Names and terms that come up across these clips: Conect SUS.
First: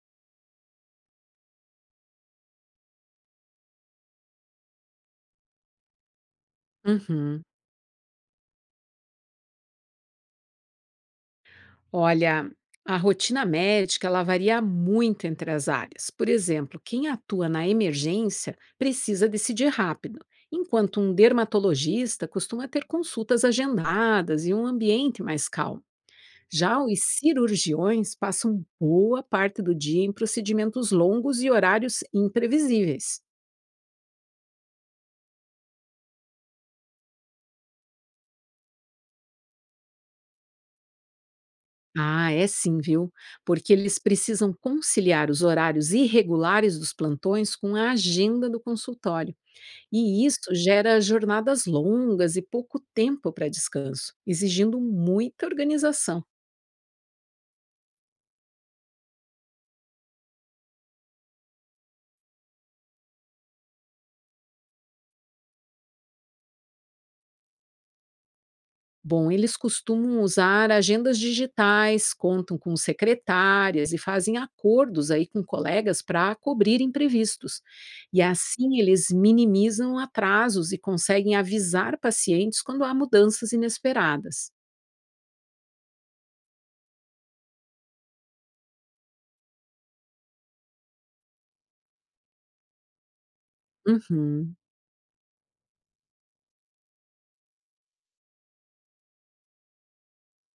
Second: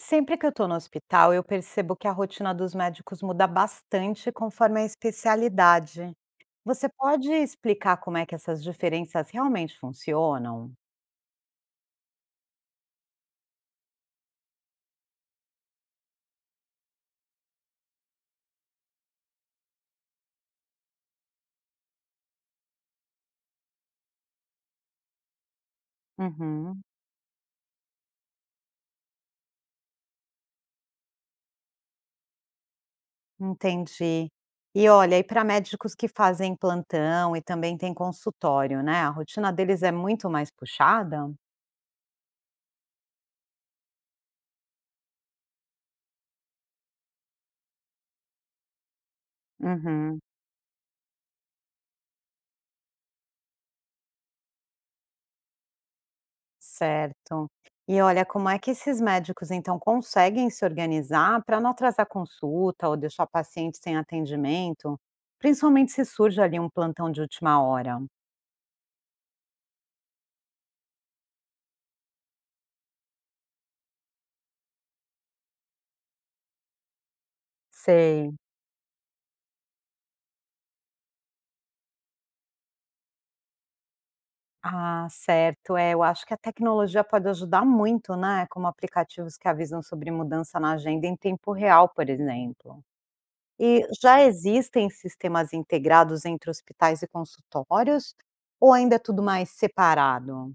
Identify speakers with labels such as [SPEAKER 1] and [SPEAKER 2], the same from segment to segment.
[SPEAKER 1] Sempre que eu estou no hospital, eu percebo que a rotina dos médicos muda bastante conforme a especialidade. Você pode
[SPEAKER 2] Uhum.
[SPEAKER 1] explicar como é que essas diferenças realmente funcionam?
[SPEAKER 2] Olha, a rotina médica ela varia muito entre as áreas. Por exemplo, quem atua na emergência precisa decidir rápido, enquanto um dermatologista costuma ter consultas agendadas e um ambiente mais calmo. Já
[SPEAKER 1] Uhum,
[SPEAKER 2] os cirurgiões passam boa parte do dia em procedimentos longos e horários imprevisíveis.
[SPEAKER 1] entendi. E olha, e para médicos que fazem plantão e também têm consultório, né? A rotina deles é muito mais puxada?
[SPEAKER 2] Ah, é sim, viu? Porque eles precisam conciliar os horários irregulares dos plantões com a agenda do consultório.
[SPEAKER 1] Uhum.
[SPEAKER 2] E isso gera jornadas longas e pouco tempo para descanso, exigindo muita organização.
[SPEAKER 1] Certo. E olha, como é que esses médicos então conseguem se organizar para não atrasar consulta ou deixar paciente sem atendimento, principalmente se surge ali um plantão de última hora?
[SPEAKER 2] Bom, eles costumam usar agendas digitais, contam com secretárias e fazem acordos aí com colegas para cobrir imprevistos. E
[SPEAKER 1] Sei.
[SPEAKER 2] assim eles minimizam atrasos e conseguem avisar pacientes quando há mudanças inesperadas.
[SPEAKER 1] Ah, certo. É, eu acho que a tecnologia pode ajudar muito, né? Como aplicativos que avisam sobre mudança na agenda em tempo real, por exemplo. E já
[SPEAKER 2] Uhum.
[SPEAKER 1] existem sistemas integrados entre hospitais e consultórios? Ou ainda é tudo mais separado?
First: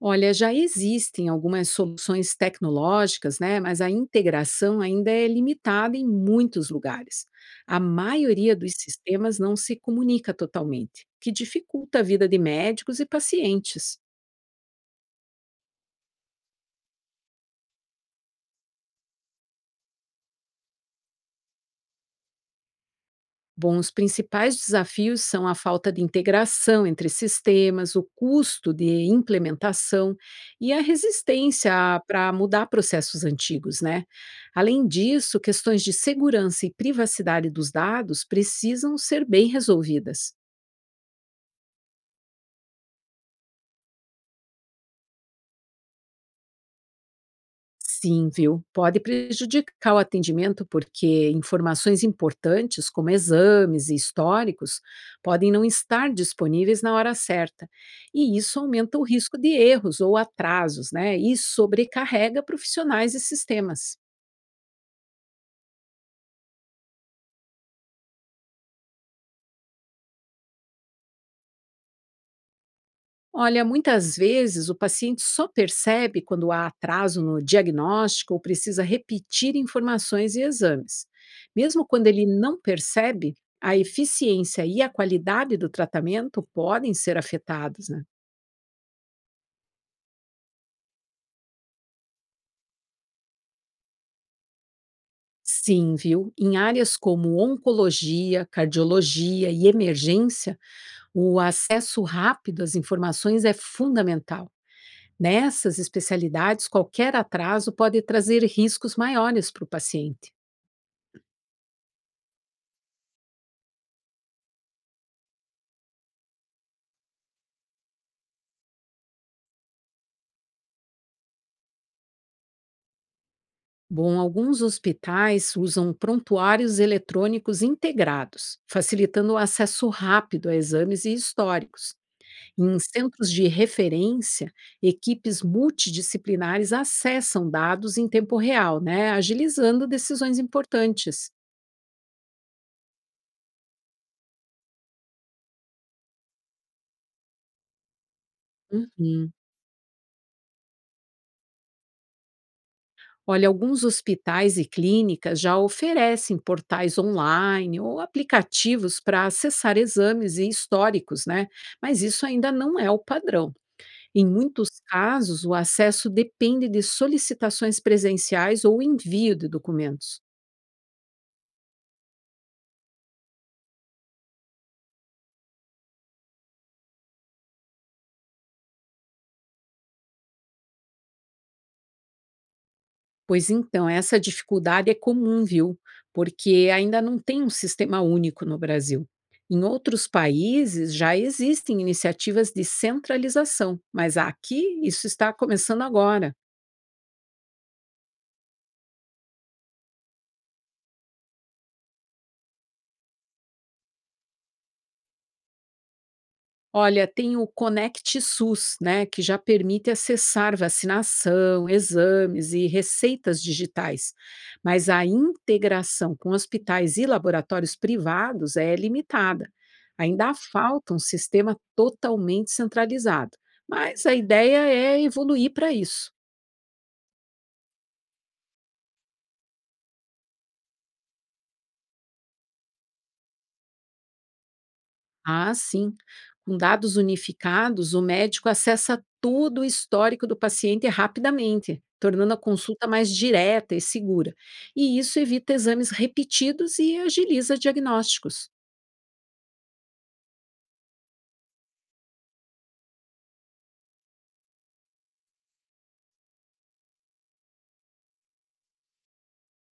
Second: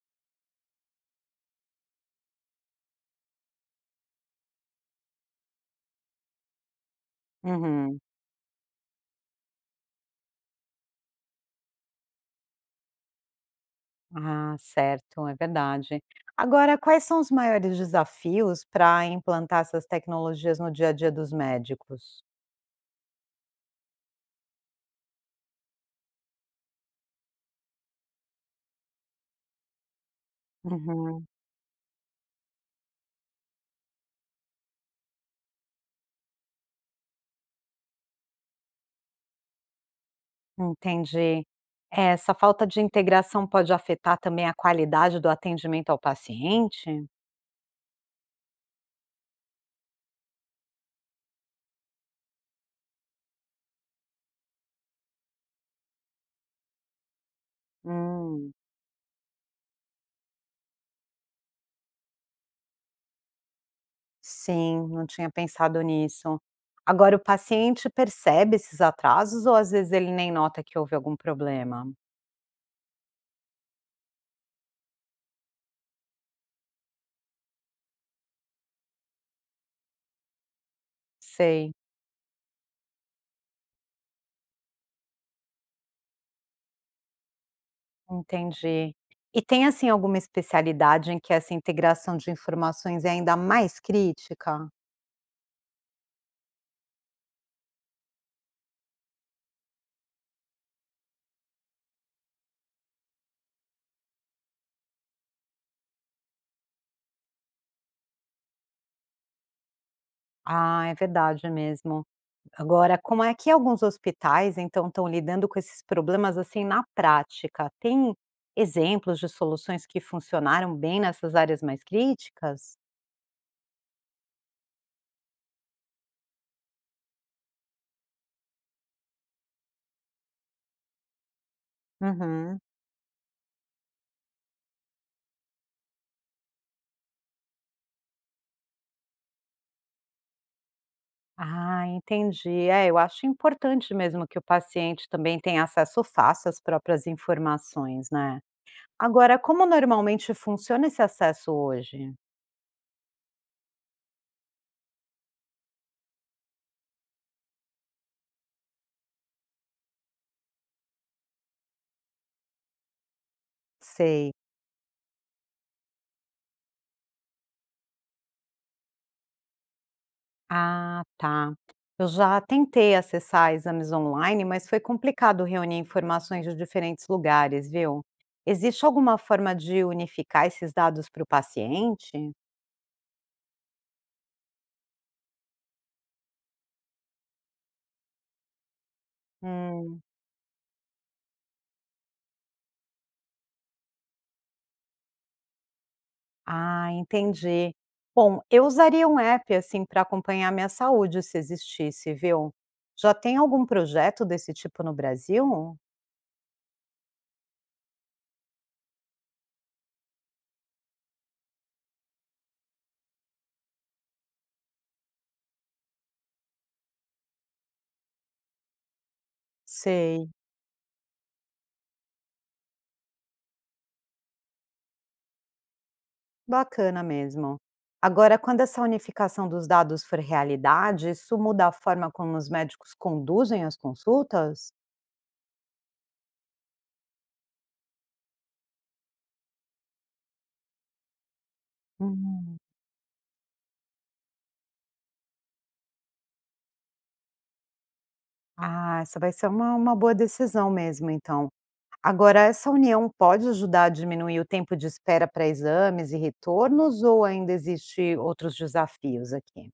[SPEAKER 2] Olha, já existem algumas soluções tecnológicas, né? Mas a integração ainda é limitada em muitos lugares. A
[SPEAKER 1] Uhum.
[SPEAKER 2] maioria dos sistemas não se comunica totalmente, o que dificulta a vida de médicos e pacientes.
[SPEAKER 1] Ah, certo, é verdade. Agora, quais são os maiores desafios para implantar essas tecnologias no dia a dia dos médicos?
[SPEAKER 2] Bom, os principais desafios são a falta de integração entre sistemas, o custo de implementação e a
[SPEAKER 1] Uhum,
[SPEAKER 2] resistência para mudar processos antigos, né? Além disso, questões de segurança e privacidade dos dados precisam ser bem resolvidas.
[SPEAKER 1] entendi. É, essa falta de integração pode afetar também a qualidade do atendimento ao paciente?
[SPEAKER 2] Sim, viu? Pode prejudicar o atendimento porque informações importantes, como exames e históricos, podem não estar disponíveis na hora certa. E
[SPEAKER 1] Hum,
[SPEAKER 2] isso aumenta o risco de erros ou atrasos, né? E sobrecarrega profissionais e sistemas.
[SPEAKER 1] sim, não tinha pensado nisso. Agora, o paciente percebe esses atrasos ou às vezes ele nem nota que houve algum problema?
[SPEAKER 2] Olha, muitas vezes o paciente só percebe quando há atraso no diagnóstico ou precisa repetir informações e exames.
[SPEAKER 1] Sei.
[SPEAKER 2] Mesmo quando ele não percebe, a eficiência e a qualidade do tratamento podem ser afetados, né?
[SPEAKER 1] Entendi. E tem, assim, alguma especialidade em que essa integração de informações é ainda mais crítica?
[SPEAKER 2] Sim, viu? Em áreas como oncologia, cardiologia e emergência, o acesso rápido às informações é fundamental. Nessas especialidades, qualquer atraso pode trazer riscos maiores para o paciente.
[SPEAKER 1] Ah, é verdade mesmo. Agora, como é que alguns hospitais, então, estão lidando com esses problemas, assim, na prática? Tem exemplos de soluções que funcionaram bem nessas áreas mais críticas?
[SPEAKER 2] Bom, alguns hospitais usam prontuários eletrônicos integrados, facilitando o acesso rápido a exames e históricos.
[SPEAKER 1] Uhum.
[SPEAKER 2] Em centros de referência, equipes multidisciplinares acessam dados em tempo real, né, agilizando decisões importantes.
[SPEAKER 1] Ah, entendi. É, eu acho importante mesmo que o paciente também tenha acesso fácil às próprias informações, né?
[SPEAKER 2] Uhum.
[SPEAKER 1] Agora, como normalmente funciona esse acesso hoje?
[SPEAKER 2] Olha, alguns hospitais e clínicas já oferecem portais online ou aplicativos para acessar exames e históricos, né? Mas isso ainda não é o padrão. Em
[SPEAKER 1] Sei.
[SPEAKER 2] muitos casos, o acesso depende de solicitações presenciais ou envio de documentos.
[SPEAKER 1] Ah, tá. Eu já tentei acessar exames online, mas foi complicado reunir informações de diferentes lugares, viu? Existe alguma forma de unificar esses dados para o paciente?
[SPEAKER 2] Pois então, essa dificuldade é comum, viu? Porque ainda não tem um sistema único no Brasil. Em
[SPEAKER 1] Hum,
[SPEAKER 2] outros países já existem iniciativas de centralização, mas aqui isso está começando agora.
[SPEAKER 1] Ah, entendi. Bom, eu usaria um app assim para acompanhar minha saúde se existisse, viu? Já tem algum projeto desse tipo no Brasil?
[SPEAKER 2] Olha, tem o Conect SUS, né, que já permite acessar vacinação, exames e receitas digitais. Mas a integração com hospitais e laboratórios privados é limitada.
[SPEAKER 1] Sei.
[SPEAKER 2] Ainda falta um sistema totalmente centralizado. Mas a ideia é evoluir para isso.
[SPEAKER 1] Bacana mesmo. Agora, quando essa unificação dos dados for realidade, isso muda a forma como os médicos conduzem as consultas?
[SPEAKER 2] Ah, sim. Com dados unificados, o médico acessa todo o histórico do paciente rapidamente, tornando a
[SPEAKER 1] Hum,
[SPEAKER 2] consulta mais direta e segura. E isso evita exames repetidos e agiliza diagnósticos.
[SPEAKER 1] Ah, essa vai ser uma boa decisão mesmo, então. Agora, essa união pode ajudar a diminuir o tempo de espera para exames e retornos, ou ainda existe outros desafios aqui?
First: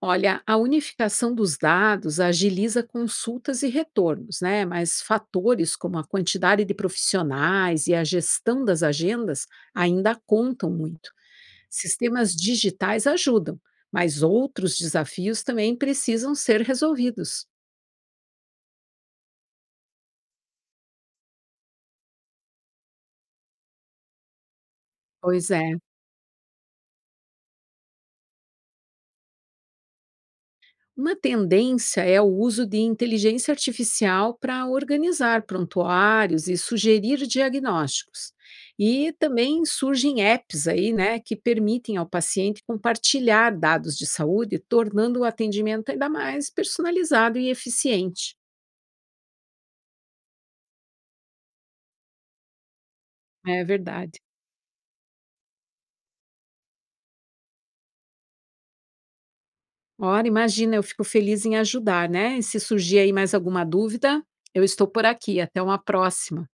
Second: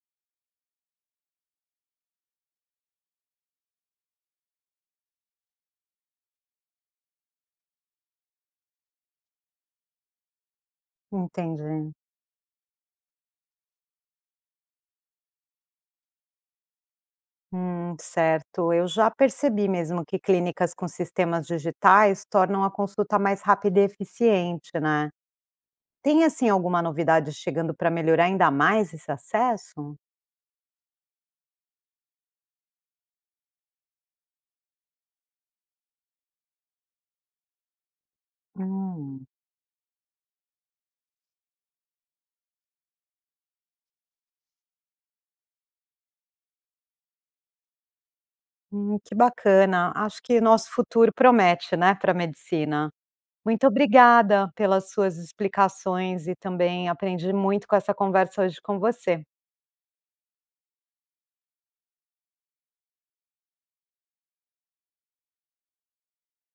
[SPEAKER 2] Olha, a unificação dos dados agiliza consultas e retornos, né? Mas fatores como a quantidade de profissionais e a gestão das agendas ainda contam muito.
[SPEAKER 1] Entendi.
[SPEAKER 2] Sistemas digitais ajudam, mas outros desafios também precisam ser resolvidos.
[SPEAKER 1] Certo. Eu já percebi mesmo que clínicas com sistemas digitais tornam a consulta mais rápida e eficiente, né?
[SPEAKER 2] Pois é.
[SPEAKER 1] Tem, assim, alguma novidade chegando para melhorar ainda mais esse acesso?
[SPEAKER 2] Uma tendência é o uso de inteligência artificial para organizar prontuários e sugerir diagnósticos. E
[SPEAKER 1] Hum.
[SPEAKER 2] também surgem apps aí, né, que permitem ao paciente compartilhar dados de saúde, tornando o atendimento ainda mais personalizado e eficiente.
[SPEAKER 1] Que bacana. Acho que nosso futuro promete, né, para a medicina.
[SPEAKER 2] É
[SPEAKER 1] Muito
[SPEAKER 2] verdade.
[SPEAKER 1] obrigada pelas suas explicações e também aprendi muito com essa conversa hoje com você.
[SPEAKER 2] Ora, imagina, eu fico feliz em ajudar, né? E se surgir aí mais alguma dúvida, eu estou por aqui. Até uma próxima.